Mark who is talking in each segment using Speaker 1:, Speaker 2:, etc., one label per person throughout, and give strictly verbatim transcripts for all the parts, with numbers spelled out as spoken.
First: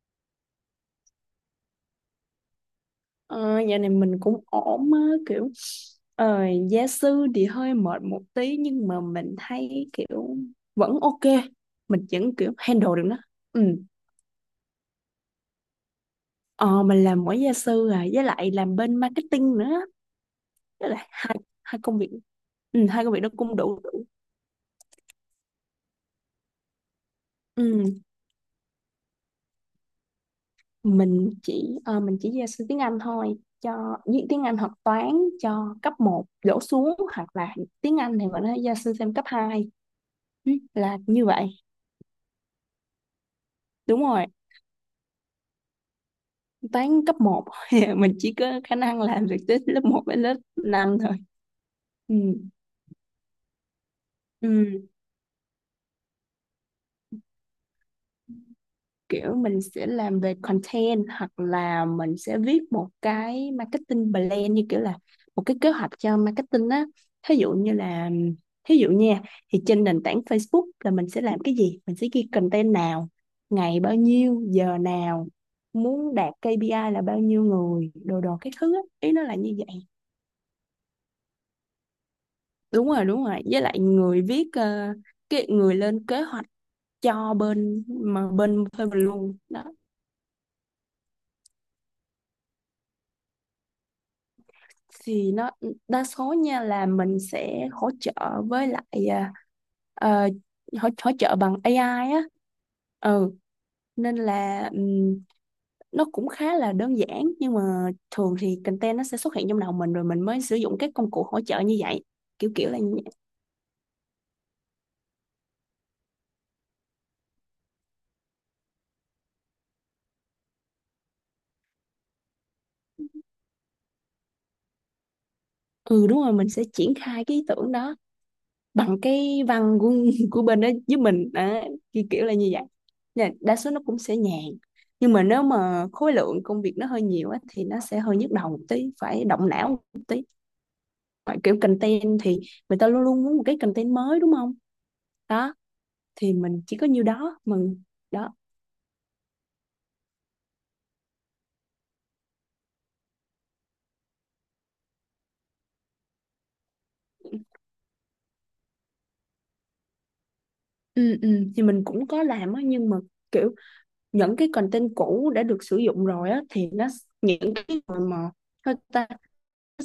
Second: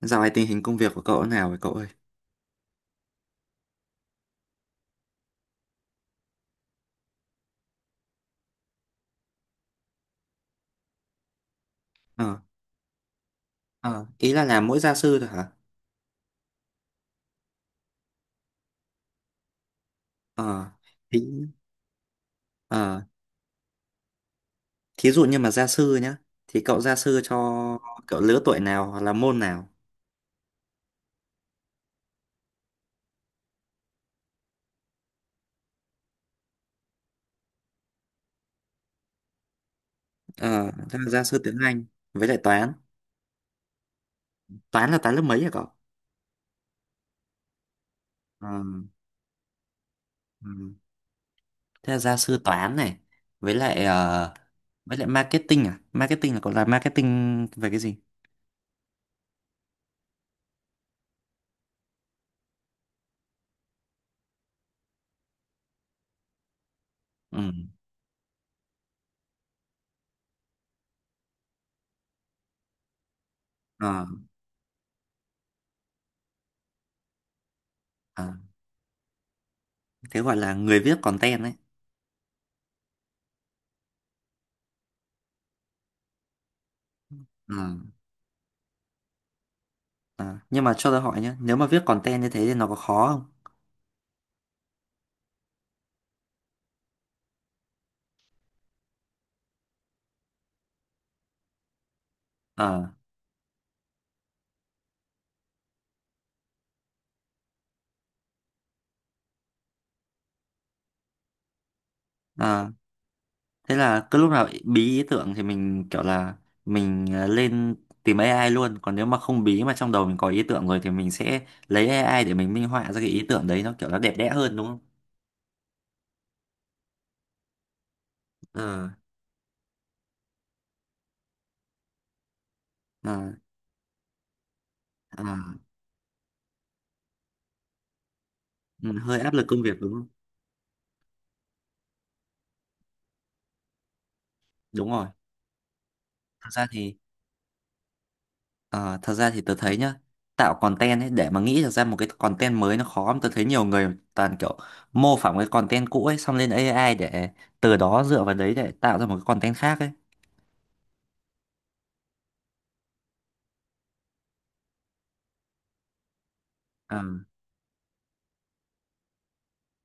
Speaker 1: Dạo này tình hình công việc của cậu thế nào vậy cậu ơi?
Speaker 2: Ờ, Dạo này mình cũng ổn á, kiểu ờ, gia sư thì hơi mệt một tí, nhưng mà mình thấy kiểu vẫn ok, mình vẫn
Speaker 1: Ờ,
Speaker 2: kiểu handle được nó. Ừ.
Speaker 1: ờ, ý là làm mỗi gia sư thôi hả?
Speaker 2: ờ, mình làm mỗi gia sư à, với lại làm bên marketing nữa,
Speaker 1: Ờ,
Speaker 2: với lại
Speaker 1: thí,
Speaker 2: hai hai công việc. Ừ,
Speaker 1: ờ,
Speaker 2: hai công việc đó cũng đủ đủ.
Speaker 1: thí dụ như mà gia sư nhá, thì cậu gia sư cho
Speaker 2: Ừ.
Speaker 1: cậu lứa tuổi nào hoặc là môn nào?
Speaker 2: Mình chỉ ờ, mình chỉ gia sư tiếng Anh thôi, cho với tiếng Anh hoặc toán, cho cấp một đổ xuống, hoặc là tiếng Anh thì mình nói gia sư thêm cấp hai. Ừ,
Speaker 1: Ờ,
Speaker 2: là
Speaker 1: thế là gia
Speaker 2: như
Speaker 1: sư
Speaker 2: vậy.
Speaker 1: tiếng Anh với lại toán.
Speaker 2: Đúng rồi.
Speaker 1: Toán là toán lớp mấy hả cậu?
Speaker 2: Toán cấp một. Mình chỉ
Speaker 1: Ờ,
Speaker 2: có khả năng làm được tới lớp một đến lớp
Speaker 1: ừ.
Speaker 2: năm thôi.
Speaker 1: Thế là
Speaker 2: Ừ.
Speaker 1: gia sư toán này với lại ờ,
Speaker 2: Ừ.
Speaker 1: với lại marketing à? Marketing là cậu làm marketing về cái gì?
Speaker 2: Kiểu mình sẽ làm về content, hoặc là mình sẽ viết một cái marketing plan, như kiểu là một cái kế hoạch cho marketing á. thí
Speaker 1: Ừ.
Speaker 2: dụ như là Thí dụ nha, thì trên nền tảng Facebook là mình sẽ làm cái gì, mình sẽ ghi content nào, ngày bao
Speaker 1: Ờ,
Speaker 2: nhiêu giờ nào, muốn đạt kê pi ai là bao nhiêu người, đồ
Speaker 1: ờ,
Speaker 2: đồ cái thứ á, ý nó là như vậy.
Speaker 1: thế gọi là người viết content
Speaker 2: Đúng rồi, đúng rồi, với lại người viết, ờ, cái người lên kế hoạch cho
Speaker 1: đấy.
Speaker 2: bên mà bên thuê mình luôn đó.
Speaker 1: À, nhưng mà cho tôi hỏi nhé, nếu mà viết content như thế thì nó có khó không?
Speaker 2: Thì nó đa số nha là mình sẽ hỗ trợ, với lại ờ, ờ, hỗ, hỗ trợ bằng a i á.
Speaker 1: Ờ,
Speaker 2: ừ Nên là, ừm, nó cũng khá là đơn giản, nhưng mà thường thì content nó sẽ xuất hiện trong đầu mình rồi mình mới sử dụng các công cụ hỗ trợ như vậy, kiểu
Speaker 1: à,
Speaker 2: kiểu là như vậy.
Speaker 1: thế là cứ lúc nào bí ý tưởng thì mình kiểu là mình ờ, lên tìm a i luôn, còn nếu mà không bí mà trong đầu mình có ý tưởng rồi thì mình sẽ lấy a i để mình minh họa ra cái ý tưởng đấy nó kiểu nó đẹp đẽ hơn đúng không?
Speaker 2: Ừ, đúng rồi, mình sẽ triển khai cái ý tưởng đó
Speaker 1: Ờ,
Speaker 2: bằng cái văn của của bên đó giúp mình à, kiểu kiểu là như vậy. Nên
Speaker 1: à,
Speaker 2: là đa số nó cũng sẽ nhàn, nhưng mà
Speaker 1: à,
Speaker 2: nếu mà khối lượng công việc nó hơi nhiều á, thì nó sẽ hơi nhức đầu một tí,
Speaker 1: ừ, hơi
Speaker 2: phải
Speaker 1: áp lực
Speaker 2: động
Speaker 1: công
Speaker 2: não
Speaker 1: việc đúng
Speaker 2: một
Speaker 1: không?
Speaker 2: tí. Ngoài kiểu content thì người ta luôn luôn muốn một cái content mới, đúng không?
Speaker 1: Đúng rồi.
Speaker 2: Đó, thì
Speaker 1: Thật
Speaker 2: mình
Speaker 1: ra
Speaker 2: chỉ có
Speaker 1: thì
Speaker 2: nhiêu đó mình, đó.
Speaker 1: Ờ, thật ra thì tớ thấy nhá, tạo content ấy để mà nghĩ được ra một cái content mới nó khó lắm, tớ thấy nhiều người toàn kiểu mô phỏng cái content cũ ấy xong lên a i để từ đó dựa vào đấy để tạo ra một cái content khác ấy.
Speaker 2: Ừ, ừ. Thì mình cũng có làm á, nhưng mà kiểu những cái content cũ đã được sử dụng rồi á thì nó,
Speaker 1: ờ
Speaker 2: những cái mà mà sao ta?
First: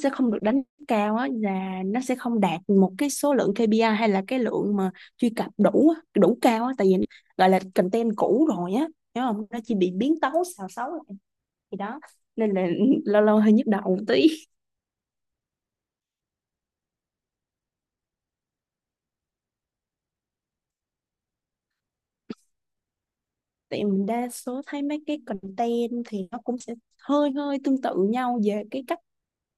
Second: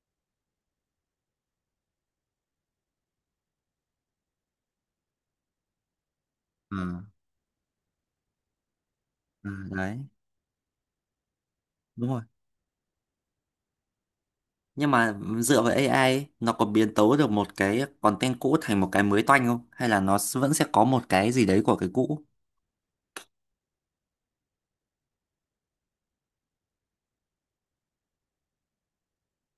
Speaker 2: Sẽ không được đánh cao á, là nó sẽ không đạt một cái số lượng kê pi ai, hay là cái lượng mà truy cập đủ á, đủ cao á,
Speaker 1: ờ
Speaker 2: tại vì gọi là content cũ rồi á, hiểu không,
Speaker 1: ờ,
Speaker 2: nó chỉ bị
Speaker 1: Đấy,
Speaker 2: biến tấu xào xáo lại. Thì đó,
Speaker 1: đúng rồi.
Speaker 2: nên là lâu lâu hơi nhức đầu một tí.
Speaker 1: Nhưng mà dựa vào a i ấy, nó có biến tấu được một cái content cũ thành một cái mới toanh không hay là nó s- vẫn sẽ có một cái gì đấy của cái cũ?
Speaker 2: Tại mình đa số thấy mấy cái content thì nó cũng sẽ hơi hơi tương tự nhau về cái cách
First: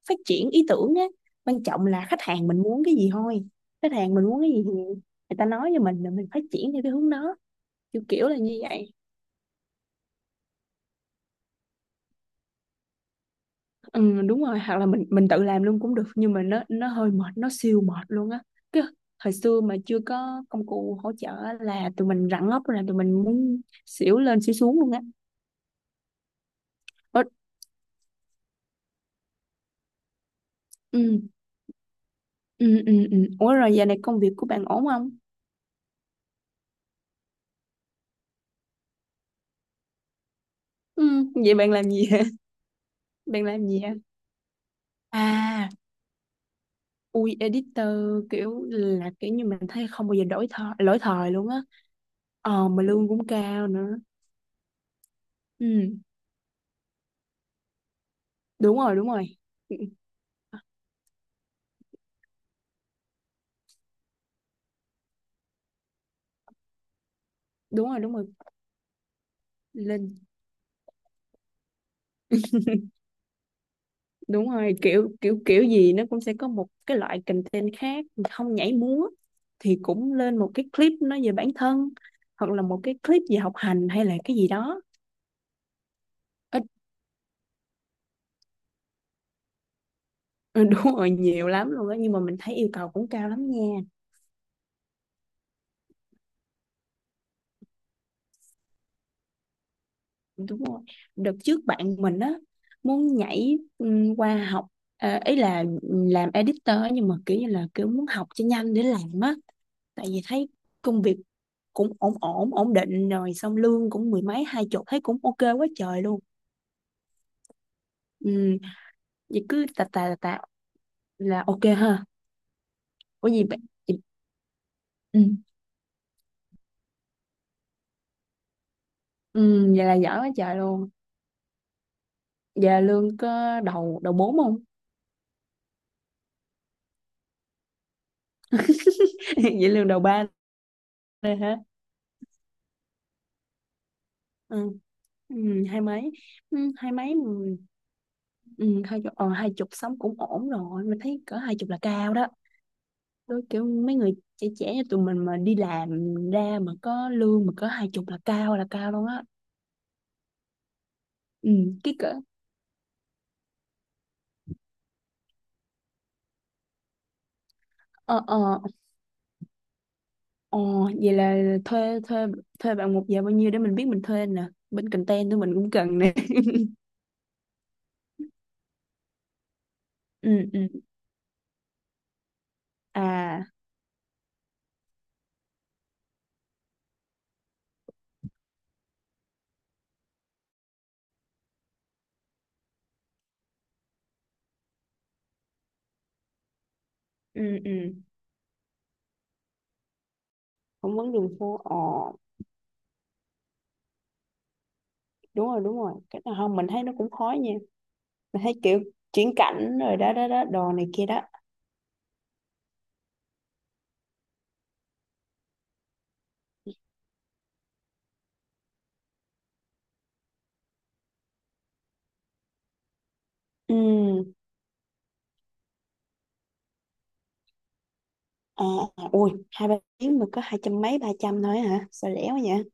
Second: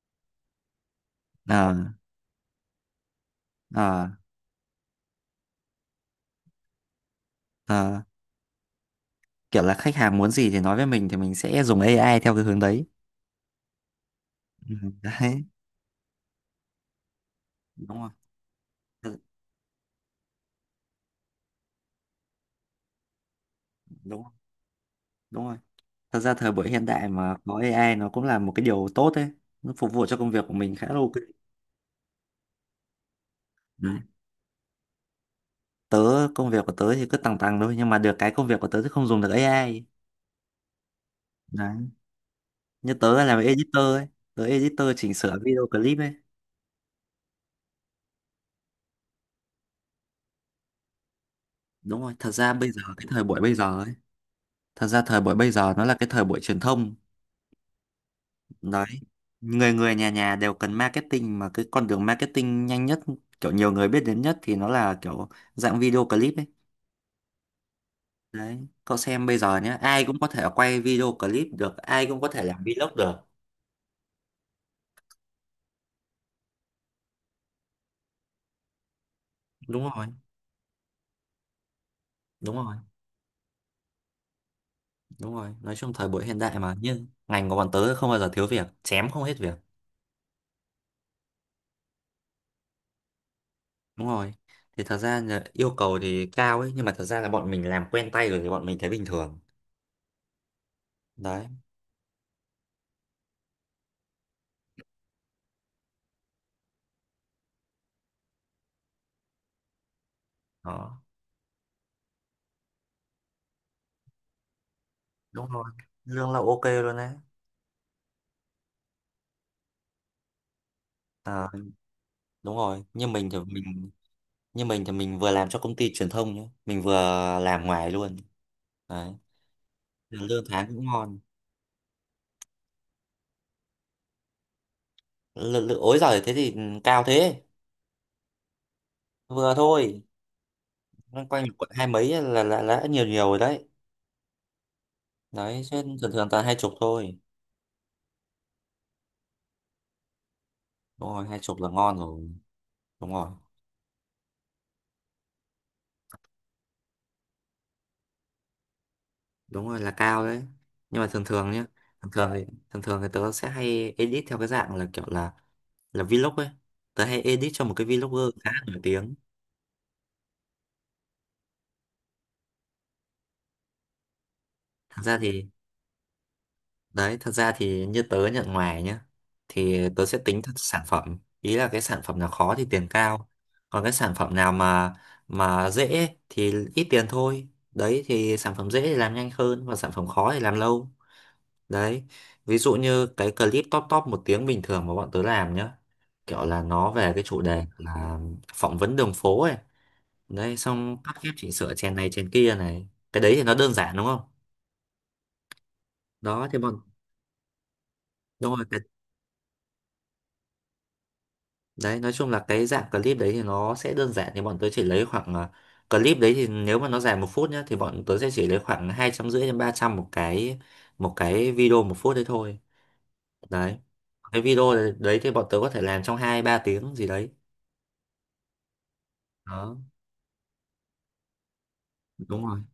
Speaker 2: phát triển ý tưởng á. Quan
Speaker 1: ờ
Speaker 2: trọng là khách hàng mình muốn cái gì thôi. Khách
Speaker 1: ờ
Speaker 2: hàng mình muốn cái gì thì người ta nói cho mình là mình phát triển theo cái hướng đó,
Speaker 1: ờ
Speaker 2: kiểu kiểu là như vậy.
Speaker 1: Kiểu là khách hàng muốn gì thì nói với mình thì mình sẽ dùng a i theo cái hướng đấy.
Speaker 2: Ừ, đúng rồi,
Speaker 1: Ừ,
Speaker 2: hoặc là mình mình tự
Speaker 1: đấy,
Speaker 2: làm luôn cũng được, nhưng mà nó nó hơi mệt, nó siêu
Speaker 1: đúng
Speaker 2: mệt
Speaker 1: rồi.
Speaker 2: luôn á. Cái
Speaker 1: Ừ,
Speaker 2: thời xưa mà chưa có công cụ hỗ trợ á, là tụi mình rặn ốc, là tụi mình muốn xỉu
Speaker 1: đúng rồi.
Speaker 2: lên xỉu xuống luôn á.
Speaker 1: Đúng rồi, thật ra thời buổi hiện đại
Speaker 2: Ủa,
Speaker 1: mà có a i nó cũng là một cái điều tốt đấy, nó phục vụ cho công việc của mình khá là ok.
Speaker 2: ừ, ừ, ừ, ừ. Ủa, rồi giờ này
Speaker 1: Đấy.
Speaker 2: công việc của bạn ổn không?
Speaker 1: Tớ, công việc của tớ thì cứ tằng tằng thôi nhưng mà được cái công việc của tớ thì không dùng được a i.
Speaker 2: Ừ, vậy bạn
Speaker 1: Đấy,
Speaker 2: làm gì hả?
Speaker 1: như tớ làm
Speaker 2: Bạn làm gì
Speaker 1: editor
Speaker 2: hả?
Speaker 1: ấy, tớ editor chỉnh sửa video
Speaker 2: À,
Speaker 1: clip ấy.
Speaker 2: ui, editor, kiểu là kiểu như mình thấy không bao giờ đổi thời lỗi thời luôn á.
Speaker 1: Đúng rồi, thật ra
Speaker 2: Ờ
Speaker 1: bây giờ
Speaker 2: mà
Speaker 1: cái
Speaker 2: lương
Speaker 1: thời
Speaker 2: cũng
Speaker 1: buổi bây
Speaker 2: cao
Speaker 1: giờ ấy,
Speaker 2: nữa.
Speaker 1: thật ra thời buổi bây giờ nó là
Speaker 2: Ừ,
Speaker 1: cái thời buổi truyền thông.
Speaker 2: đúng
Speaker 1: Đấy,
Speaker 2: rồi, đúng rồi.
Speaker 1: người
Speaker 2: Ừ,
Speaker 1: người nhà nhà đều cần marketing, mà cái con đường marketing nhanh nhất, kiểu nhiều người biết đến nhất thì nó là kiểu dạng video clip ấy.
Speaker 2: đúng rồi, đúng rồi.
Speaker 1: Đấy, cậu xem bây giờ nhé, ai cũng
Speaker 2: lên
Speaker 1: có thể quay video clip được, ai cũng có thể làm vlog được.
Speaker 2: Đúng rồi, kiểu kiểu kiểu gì nó cũng sẽ có một cái loại content khác, không nhảy múa thì
Speaker 1: Đúng rồi,
Speaker 2: cũng lên một cái clip nói về bản thân, hoặc
Speaker 1: đúng
Speaker 2: là
Speaker 1: rồi,
Speaker 2: một cái clip về học hành hay là cái gì đó.
Speaker 1: đúng rồi. Nói chung thời buổi hiện đại
Speaker 2: Ít.
Speaker 1: mà, nhưng ngành của bọn tớ không bao giờ thiếu việc, chém không hết việc.
Speaker 2: Ừ, đúng rồi, nhiều lắm luôn á, nhưng mà mình thấy yêu cầu cũng cao lắm nha.
Speaker 1: Đúng rồi. Thì thật ra là yêu cầu thì cao ấy, nhưng mà thật ra là bọn mình làm quen tay rồi thì bọn mình thấy bình thường.
Speaker 2: Đúng rồi. Đợt
Speaker 1: Đấy,
Speaker 2: trước bạn mình á muốn nhảy ừm, qua học, ờ, ý là làm editor á, nhưng mà kiểu như là kiểu muốn học cho nhanh để làm á, tại vì thấy
Speaker 1: đó.
Speaker 2: công việc cũng ổn ổn ổn định rồi, xong lương cũng mười mấy hai chục, thấy cũng ok
Speaker 1: Đúng rồi.
Speaker 2: quá trời luôn.
Speaker 1: Lương là ok luôn đấy.
Speaker 2: Ừ, vậy cứ tà tà tà tà là
Speaker 1: À,
Speaker 2: ok ha.
Speaker 1: đúng rồi, như
Speaker 2: Có
Speaker 1: mình thì
Speaker 2: gì bạn
Speaker 1: mình
Speaker 2: vậy-
Speaker 1: như mình thì mình
Speaker 2: ừ,
Speaker 1: vừa làm cho công ty truyền thông nhé, mình vừa làm ngoài luôn. Đấy,
Speaker 2: ừ, vậy là giỏi quá
Speaker 1: lương
Speaker 2: trời
Speaker 1: tháng cũng
Speaker 2: luôn.
Speaker 1: ngon.
Speaker 2: Vậy là lương có đầu đầu bốn không?
Speaker 1: L- l- ối giời, thế thì ừ, cao thế. Vừa
Speaker 2: Vậy lương đầu
Speaker 1: thôi,
Speaker 2: ba
Speaker 1: loanh
Speaker 2: đây
Speaker 1: quanh
Speaker 2: hả?
Speaker 1: quận hai mấy là là là đã nhiều nhiều rồi đấy.
Speaker 2: Ừ. Ừ,
Speaker 1: Đấy
Speaker 2: hai
Speaker 1: chứ
Speaker 2: mấy.
Speaker 1: thường thường toàn hai
Speaker 2: Ừ,
Speaker 1: chục
Speaker 2: hai mấy.
Speaker 1: thôi.
Speaker 2: Ừ, ừ, hai chục. ờ, Hai chục sống cũng ổn rồi, mình
Speaker 1: Đúng
Speaker 2: thấy
Speaker 1: rồi,
Speaker 2: cỡ
Speaker 1: hai
Speaker 2: hai
Speaker 1: chục là
Speaker 2: chục là
Speaker 1: ngon
Speaker 2: cao đó.
Speaker 1: rồi. Đúng rồi,
Speaker 2: Đôi kiểu mấy người trẻ trẻ như tụi mình mà đi làm ra mà có lương mà có hai chục là cao, là cao luôn á.
Speaker 1: đúng rồi, là cao đấy. Nhưng mà thường thường
Speaker 2: Ừ,
Speaker 1: nhá,
Speaker 2: cái
Speaker 1: thường
Speaker 2: cỡ
Speaker 1: thường thì, thường thường thì tớ sẽ hay edit theo cái dạng là kiểu là là vlog ấy. Tớ hay edit cho một cái vlogger
Speaker 2: ờ
Speaker 1: khá
Speaker 2: ờ
Speaker 1: là nổi tiếng.
Speaker 2: ờ vậy là thuê thuê thuê bạn một giờ bao nhiêu để mình biết mình thuê nè, bên
Speaker 1: Thật ra
Speaker 2: content tụi
Speaker 1: thì,
Speaker 2: mình cũng cần nè.
Speaker 1: đấy, thật ra thì như tớ nhận ngoài nhá, thì tớ sẽ tính
Speaker 2: Ừ,
Speaker 1: theo
Speaker 2: ừ,
Speaker 1: sản phẩm. Ý là cái sản phẩm nào khó thì tiền cao.
Speaker 2: à,
Speaker 1: Còn cái sản phẩm nào mà mà dễ thì ít tiền thôi. Đấy thì sản phẩm dễ thì làm nhanh hơn và sản phẩm khó thì làm lâu. Đấy. Ví dụ như cái clip top top một tiếng bình thường mà bọn tớ làm nhá. Kiểu là nó về cái chủ
Speaker 2: ừ,
Speaker 1: đề
Speaker 2: ừ,
Speaker 1: là phỏng vấn đường phố ấy. Đấy,
Speaker 2: phỏng
Speaker 1: xong
Speaker 2: vấn
Speaker 1: cắt
Speaker 2: đường
Speaker 1: ghép chỉnh
Speaker 2: phố.
Speaker 1: sửa
Speaker 2: Ờ,
Speaker 1: chèn này chèn kia này. Cái đấy thì nó đơn giản đúng không?
Speaker 2: đúng rồi, đúng rồi, cái nào
Speaker 1: Đó
Speaker 2: không
Speaker 1: thì
Speaker 2: mình
Speaker 1: bọn
Speaker 2: thấy nó cũng khó nha. Mình thấy
Speaker 1: đúng rồi.
Speaker 2: kiểu chuyển cảnh rồi đó đó đó, đồ này kia đó.
Speaker 1: Đấy, nói chung là cái dạng clip đấy thì nó sẽ đơn giản thì bọn tớ chỉ lấy khoảng à, clip đấy thì nếu mà nó dài một phút nhá thì bọn tớ sẽ chỉ lấy khoảng hai trăm rưỡi đến ba trăm một cái một cái video một phút đấy thôi. Đấy.
Speaker 2: Ừ,
Speaker 1: Cái video đấy đấy thì bọn tớ có thể làm trong hai ba tiếng gì đấy.
Speaker 2: à, à, ui, hai
Speaker 1: Đó,
Speaker 2: ba tiếng mà có hai trăm mấy ba trăm thôi hả, sao rẻ quá
Speaker 1: đúng rồi.
Speaker 2: vậy?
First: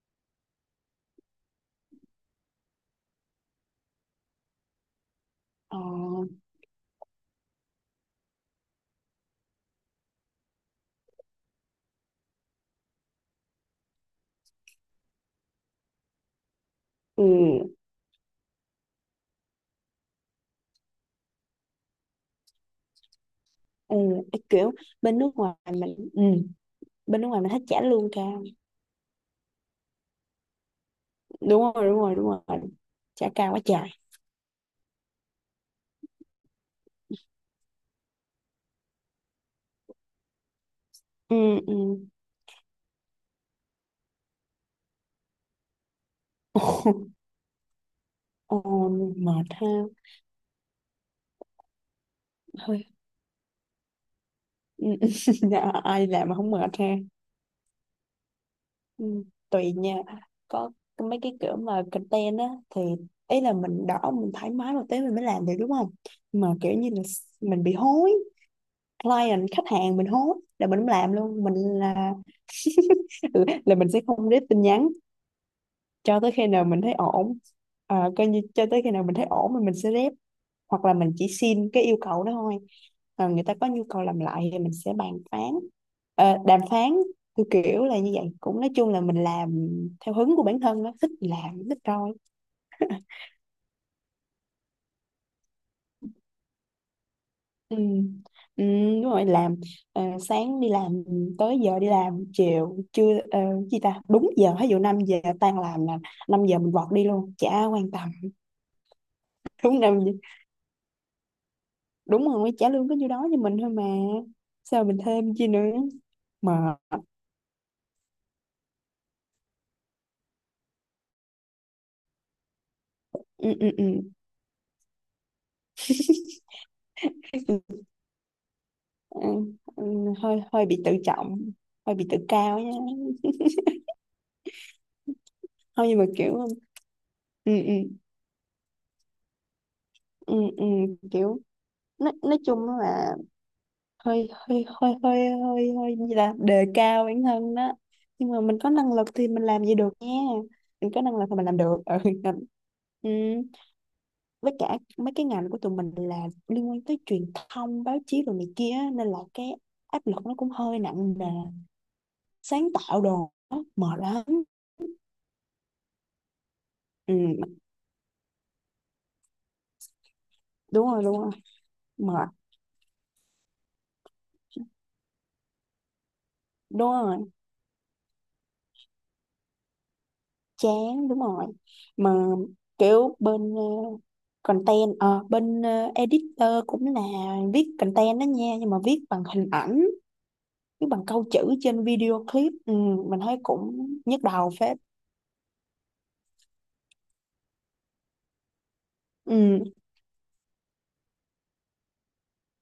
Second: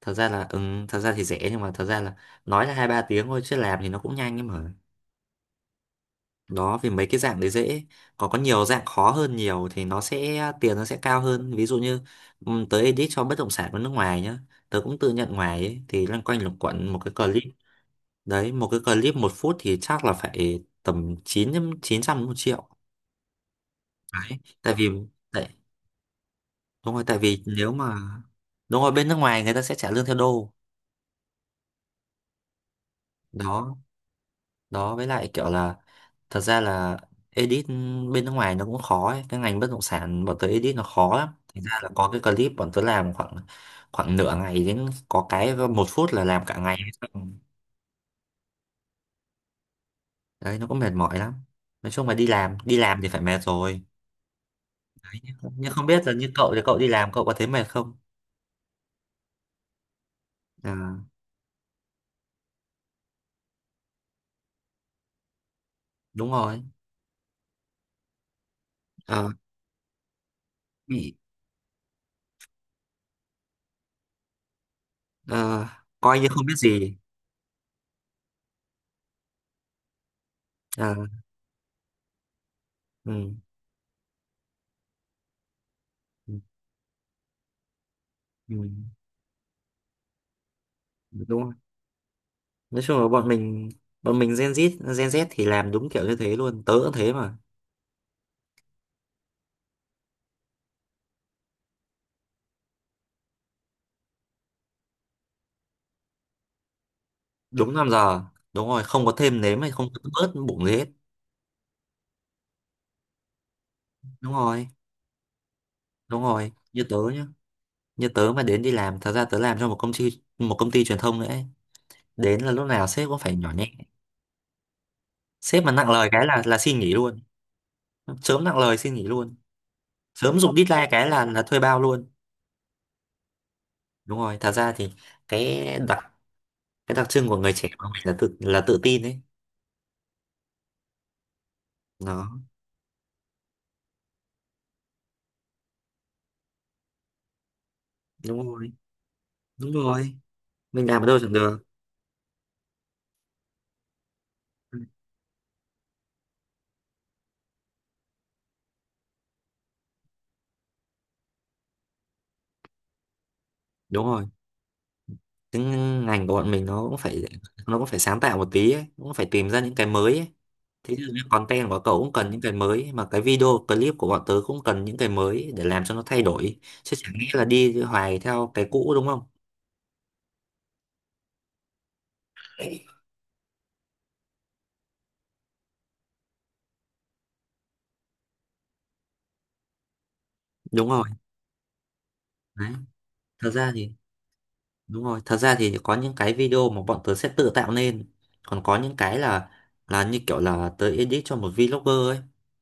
Speaker 1: Thật ra là ừ, Thật ra thì rẻ nhưng mà thật ra là nói là hai ba tiếng thôi chứ làm thì nó cũng nhanh ấy mà.
Speaker 2: Ờ,
Speaker 1: Đó vì mấy cái dạng đấy dễ, còn có nhiều dạng khó hơn nhiều thì nó sẽ tiền nó sẽ cao hơn, ví dụ như ừm, tớ edit cho bất động sản của nước ngoài nhá. Tớ cũng tự nhận ngoài ấy, thì loanh quanh luẩn quẩn một cái clip
Speaker 2: ừ,
Speaker 1: đấy một cái clip một phút thì chắc là phải tầm chín chín trăm một triệu.
Speaker 2: ừ,
Speaker 1: Đấy
Speaker 2: ấy kiểu
Speaker 1: tại vì,
Speaker 2: bên nước
Speaker 1: tại
Speaker 2: ngoài mình ừ,
Speaker 1: đúng rồi, tại
Speaker 2: bên nước ngoài
Speaker 1: vì
Speaker 2: mình thích
Speaker 1: nếu
Speaker 2: trả
Speaker 1: mà,
Speaker 2: lương cao.
Speaker 1: đúng rồi, bên nước ngoài người ta sẽ trả lương theo đô.
Speaker 2: Đúng rồi, đúng rồi, đúng rồi, trả cao quá
Speaker 1: Đó,
Speaker 2: trời.
Speaker 1: đó, với lại kiểu là, thật ra là edit bên nước ngoài nó cũng khó ấy. Cái ngành bất động sản bọn tớ edit nó khó lắm,
Speaker 2: Ừ,
Speaker 1: thành
Speaker 2: ừ.
Speaker 1: ra là có cái clip bọn tớ làm khoảng, khoảng nửa ngày đến có cái một phút là làm cả ngày.
Speaker 2: Ồ, mệt ha.
Speaker 1: Đấy nó cũng mệt mỏi lắm. Nói chung là đi làm đi
Speaker 2: Thôi.
Speaker 1: làm thì phải mệt rồi.
Speaker 2: Ừ,
Speaker 1: Nhưng
Speaker 2: dạ,
Speaker 1: không biết
Speaker 2: ai
Speaker 1: là
Speaker 2: làm
Speaker 1: như
Speaker 2: mà không
Speaker 1: cậu thì cậu
Speaker 2: mệt ha.
Speaker 1: đi làm cậu có thấy mệt không?
Speaker 2: Ừ, tùy nha. Có
Speaker 1: À,
Speaker 2: có mấy cái kiểu mà content á thì ý là mình đỏ mình thoải mái một tí mình mới làm được, đúng không?
Speaker 1: đúng
Speaker 2: Mà
Speaker 1: rồi.
Speaker 2: kiểu như là mình bị hối,
Speaker 1: Ờ,
Speaker 2: client khách hàng mình hối là mình không làm
Speaker 1: bị
Speaker 2: luôn, mình là là mình sẽ không rep tin nhắn
Speaker 1: ờ, coi
Speaker 2: cho
Speaker 1: như
Speaker 2: tới
Speaker 1: không
Speaker 2: khi
Speaker 1: biết
Speaker 2: nào mình thấy
Speaker 1: gì.
Speaker 2: ổn. À, coi như cho tới khi nào mình thấy ổn thì mình sẽ rep, hoặc là
Speaker 1: À,
Speaker 2: mình chỉ xin cái yêu cầu đó thôi. À,
Speaker 1: ừ,
Speaker 2: người ta có nhu cầu làm lại thì mình sẽ bàn phán
Speaker 1: ừ,
Speaker 2: Ờ, đàm phán, kiểu kiểu là như vậy,
Speaker 1: ừ,
Speaker 2: cũng nói chung là mình làm theo hứng của bản thân, nó thích thì
Speaker 1: đúng.
Speaker 2: làm thích rồi.
Speaker 1: Nói chung là bọn mình bọn mình Gen Z Gen Z thì làm đúng kiểu như thế luôn, tớ cũng thế mà.
Speaker 2: Ừ. Ừ, đúng rồi, làm, ờ, sáng đi làm tới giờ đi làm chiều, trưa chưa gì ta đúng giờ, ví dụ năm giờ tan làm là năm giờ mình vọt đi luôn, chả
Speaker 1: Đúng năm
Speaker 2: quan tâm.
Speaker 1: giờ đúng rồi, không có thêm nếm hay
Speaker 2: Đúng
Speaker 1: không
Speaker 2: năm
Speaker 1: có
Speaker 2: giờ.
Speaker 1: bớt bụng gì hết.
Speaker 2: Đúng rồi, trả lương có nhiêu đó cho mình thôi mà
Speaker 1: Đúng rồi,
Speaker 2: sao mình thêm chi nữa.
Speaker 1: đúng rồi,
Speaker 2: Mà,
Speaker 1: như tớ nhá. Như tớ mà đến đi làm thật ra tớ làm cho một công ty một công ty truyền thông nữa ấy. Đến là lúc nào sếp cũng phải
Speaker 2: ừ,
Speaker 1: nhỏ
Speaker 2: ừ,
Speaker 1: nhẹ.
Speaker 2: ừ.
Speaker 1: Sếp mà nặng lời cái là là xin nghỉ luôn. Sớm nặng lời xin nghỉ
Speaker 2: Ừ,
Speaker 1: luôn.
Speaker 2: ừ,
Speaker 1: Sớm
Speaker 2: hơi
Speaker 1: giục
Speaker 2: hơi bị
Speaker 1: deadline
Speaker 2: tự
Speaker 1: cái là
Speaker 2: trọng,
Speaker 1: là thuê bao
Speaker 2: hơi
Speaker 1: luôn.
Speaker 2: bị tự cao nha.
Speaker 1: Đúng rồi, thật ra thì cái
Speaker 2: Không, nhưng mà
Speaker 1: đặc
Speaker 2: kiểu,
Speaker 1: cái đặc trưng của
Speaker 2: ừ,
Speaker 1: người trẻ
Speaker 2: ừ,
Speaker 1: của mình là tự là tự tin ấy.
Speaker 2: ừ, ừ, kiểu nói, nói
Speaker 1: nó
Speaker 2: chung là hơi hơi hơi hơi hơi hơi gì là đề cao bản thân đó. Nhưng mà
Speaker 1: Đúng
Speaker 2: mình có
Speaker 1: rồi,
Speaker 2: năng lực thì mình làm
Speaker 1: đúng
Speaker 2: gì được nha.
Speaker 1: rồi, mình
Speaker 2: Mình có
Speaker 1: làm ở
Speaker 2: năng
Speaker 1: đâu
Speaker 2: lực
Speaker 1: chẳng
Speaker 2: thì mình làm
Speaker 1: được.
Speaker 2: được. Ừ, ừ. Với cả mấy cái ngành của tụi mình là liên quan tới truyền thông báo chí rồi này kia á, nên là cái áp lực nó cũng hơi nặng nề. Sáng tạo đồ á, mệt
Speaker 1: Đúng rồi,
Speaker 2: lắm.
Speaker 1: cái ngành của bọn mình nó cũng
Speaker 2: Ừ,
Speaker 1: phải nó cũng phải sáng tạo một tí ấy. Cũng phải tìm ra những cái mới ấy.
Speaker 2: đúng
Speaker 1: Thế
Speaker 2: rồi,
Speaker 1: thì
Speaker 2: đúng
Speaker 1: cái
Speaker 2: rồi.
Speaker 1: content của cậu cũng
Speaker 2: Mệt.
Speaker 1: cần những cái mới, mà cái video clip của bọn tớ cũng cần những cái mới để làm cho nó thay đổi
Speaker 2: Đúng
Speaker 1: chứ chẳng
Speaker 2: rồi,
Speaker 1: nghĩa là đi hoài theo cái cũ đúng không?
Speaker 2: chán. Đúng rồi. Mà kiểu bên ờ, content, ờ, bên ờ, editor cũng là viết content đó nha, nhưng mà viết bằng hình ảnh, viết
Speaker 1: Đúng rồi,
Speaker 2: bằng câu chữ trên video clip.
Speaker 1: đấy,
Speaker 2: Ừ, mình thấy
Speaker 1: thật ra
Speaker 2: cũng
Speaker 1: thì,
Speaker 2: nhức đầu phết.
Speaker 1: đúng rồi, thật ra thì có những cái video mà bọn tớ sẽ tự tạo nên. Còn có những cái là
Speaker 2: Ừ,
Speaker 1: là như kiểu là tớ edit cho một vlogger ấy.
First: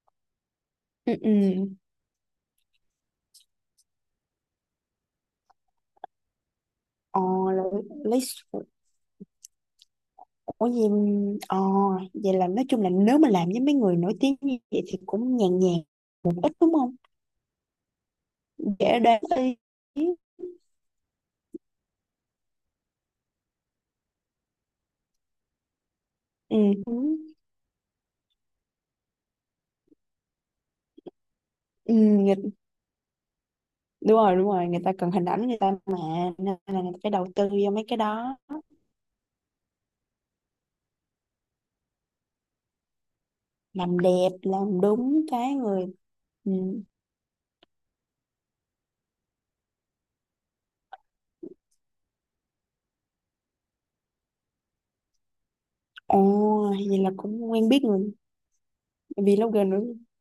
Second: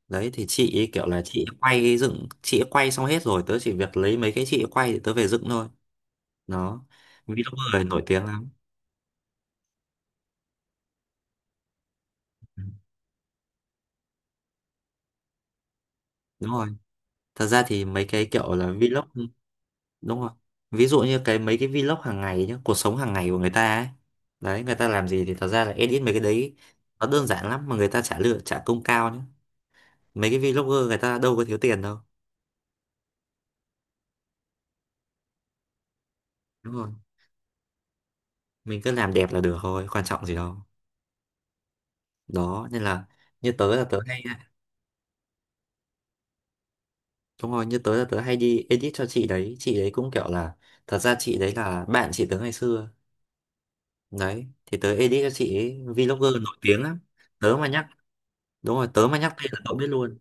Speaker 1: Đấy thì chị ấy kiểu
Speaker 2: ừ,
Speaker 1: là
Speaker 2: ừ.
Speaker 1: chị ấy quay dựng, chị ấy quay xong hết rồi, tớ chỉ việc lấy mấy cái chị ấy quay để tớ về dựng thôi. Đó.
Speaker 2: ờ, lấy,
Speaker 1: Vlogger này nổi
Speaker 2: lấy
Speaker 1: tiếng lắm.
Speaker 2: Ủa gì, ờ, vậy là
Speaker 1: Ừ,
Speaker 2: nói chung là nếu mà làm với mấy người nổi tiếng như vậy thì cũng nhàn nhàn một
Speaker 1: đúng
Speaker 2: ít,
Speaker 1: rồi.
Speaker 2: đúng không?
Speaker 1: Thật ra thì mấy cái kiểu là
Speaker 2: Dễ đoán
Speaker 1: vlog,
Speaker 2: ý.
Speaker 1: đúng rồi, ví dụ như cái mấy cái vlog hàng ngày nhá, cuộc sống hàng ngày của người ta ấy. Đấy người ta làm gì thì thật ra là edit mấy cái đấy. Nó
Speaker 2: Ừ.
Speaker 1: đơn giản lắm mà người ta trả lương trả công cao nhá. Mấy cái vlogger người ta đâu có thiếu tiền
Speaker 2: Ừ,
Speaker 1: đâu,
Speaker 2: người, đúng rồi, đúng rồi, người ta cần hình ảnh người ta mà, nên
Speaker 1: đúng
Speaker 2: là người
Speaker 1: không?
Speaker 2: ta phải đầu tư vô mấy cái đó.
Speaker 1: Mình cứ làm đẹp là được thôi, quan trọng gì đâu. Đó nên là, như tớ là tớ
Speaker 2: Làm
Speaker 1: hay
Speaker 2: đẹp làm đúng cái người. Ừ.
Speaker 1: đúng rồi, như tớ là tớ hay đi edit cho chị đấy chị đấy cũng kiểu là, thật ra chị đấy là bạn chị tớ ngày xưa. Đấy thì tớ edit cho chị ấy,
Speaker 2: Ồ,
Speaker 1: vlogger nổi tiếng lắm.
Speaker 2: vậy là cũng
Speaker 1: Tớ mà
Speaker 2: quen biết
Speaker 1: nhắc
Speaker 2: người
Speaker 1: Đúng rồi, tớ mà nhắc tên là
Speaker 2: vlogger
Speaker 1: cậu
Speaker 2: nữa.
Speaker 1: biết luôn.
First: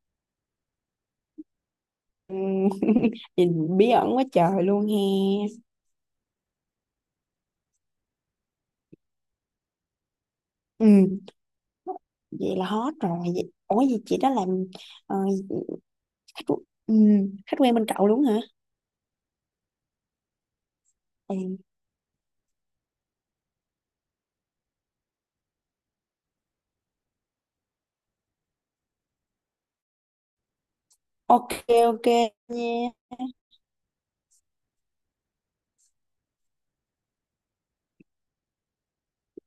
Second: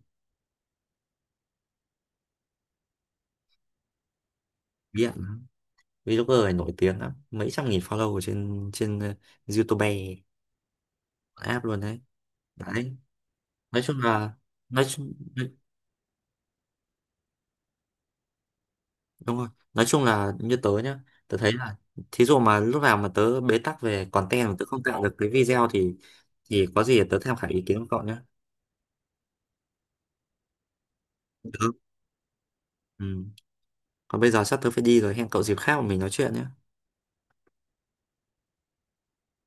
Speaker 2: Ừ. Vậy bí ẩn quá trời luôn he.
Speaker 1: Nghiện lắm. Vlogger này nổi tiếng lắm, mấy trăm nghìn follow ở trên trên uh, YouTube
Speaker 2: Ừ.
Speaker 1: app luôn đấy.
Speaker 2: Vậy là hot
Speaker 1: Đấy,
Speaker 2: rồi vậy. Ủa,
Speaker 1: nói chung
Speaker 2: vậy chị đó
Speaker 1: là,
Speaker 2: làm,
Speaker 1: nói chung
Speaker 2: ờ, khách ừ, khách quen bên cậu đúng hả?
Speaker 1: đúng rồi, nói chung là như tớ nhá, tớ thấy
Speaker 2: Ừ.
Speaker 1: là, thí dụ mà lúc nào mà tớ bế tắc về content mà tớ không tạo được cái video thì thì có gì tớ tham khảo ý kiến của cậu nhé.
Speaker 2: Ok
Speaker 1: tớ
Speaker 2: ok nha,
Speaker 1: ừ. Còn bây giờ sắp tớ phải đi rồi, hẹn cậu dịp khác mà mình nói chuyện nhé.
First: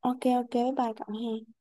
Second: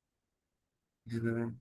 Speaker 2: ok ok, bye bye cậu
Speaker 1: Bye
Speaker 2: ha.
Speaker 1: bye.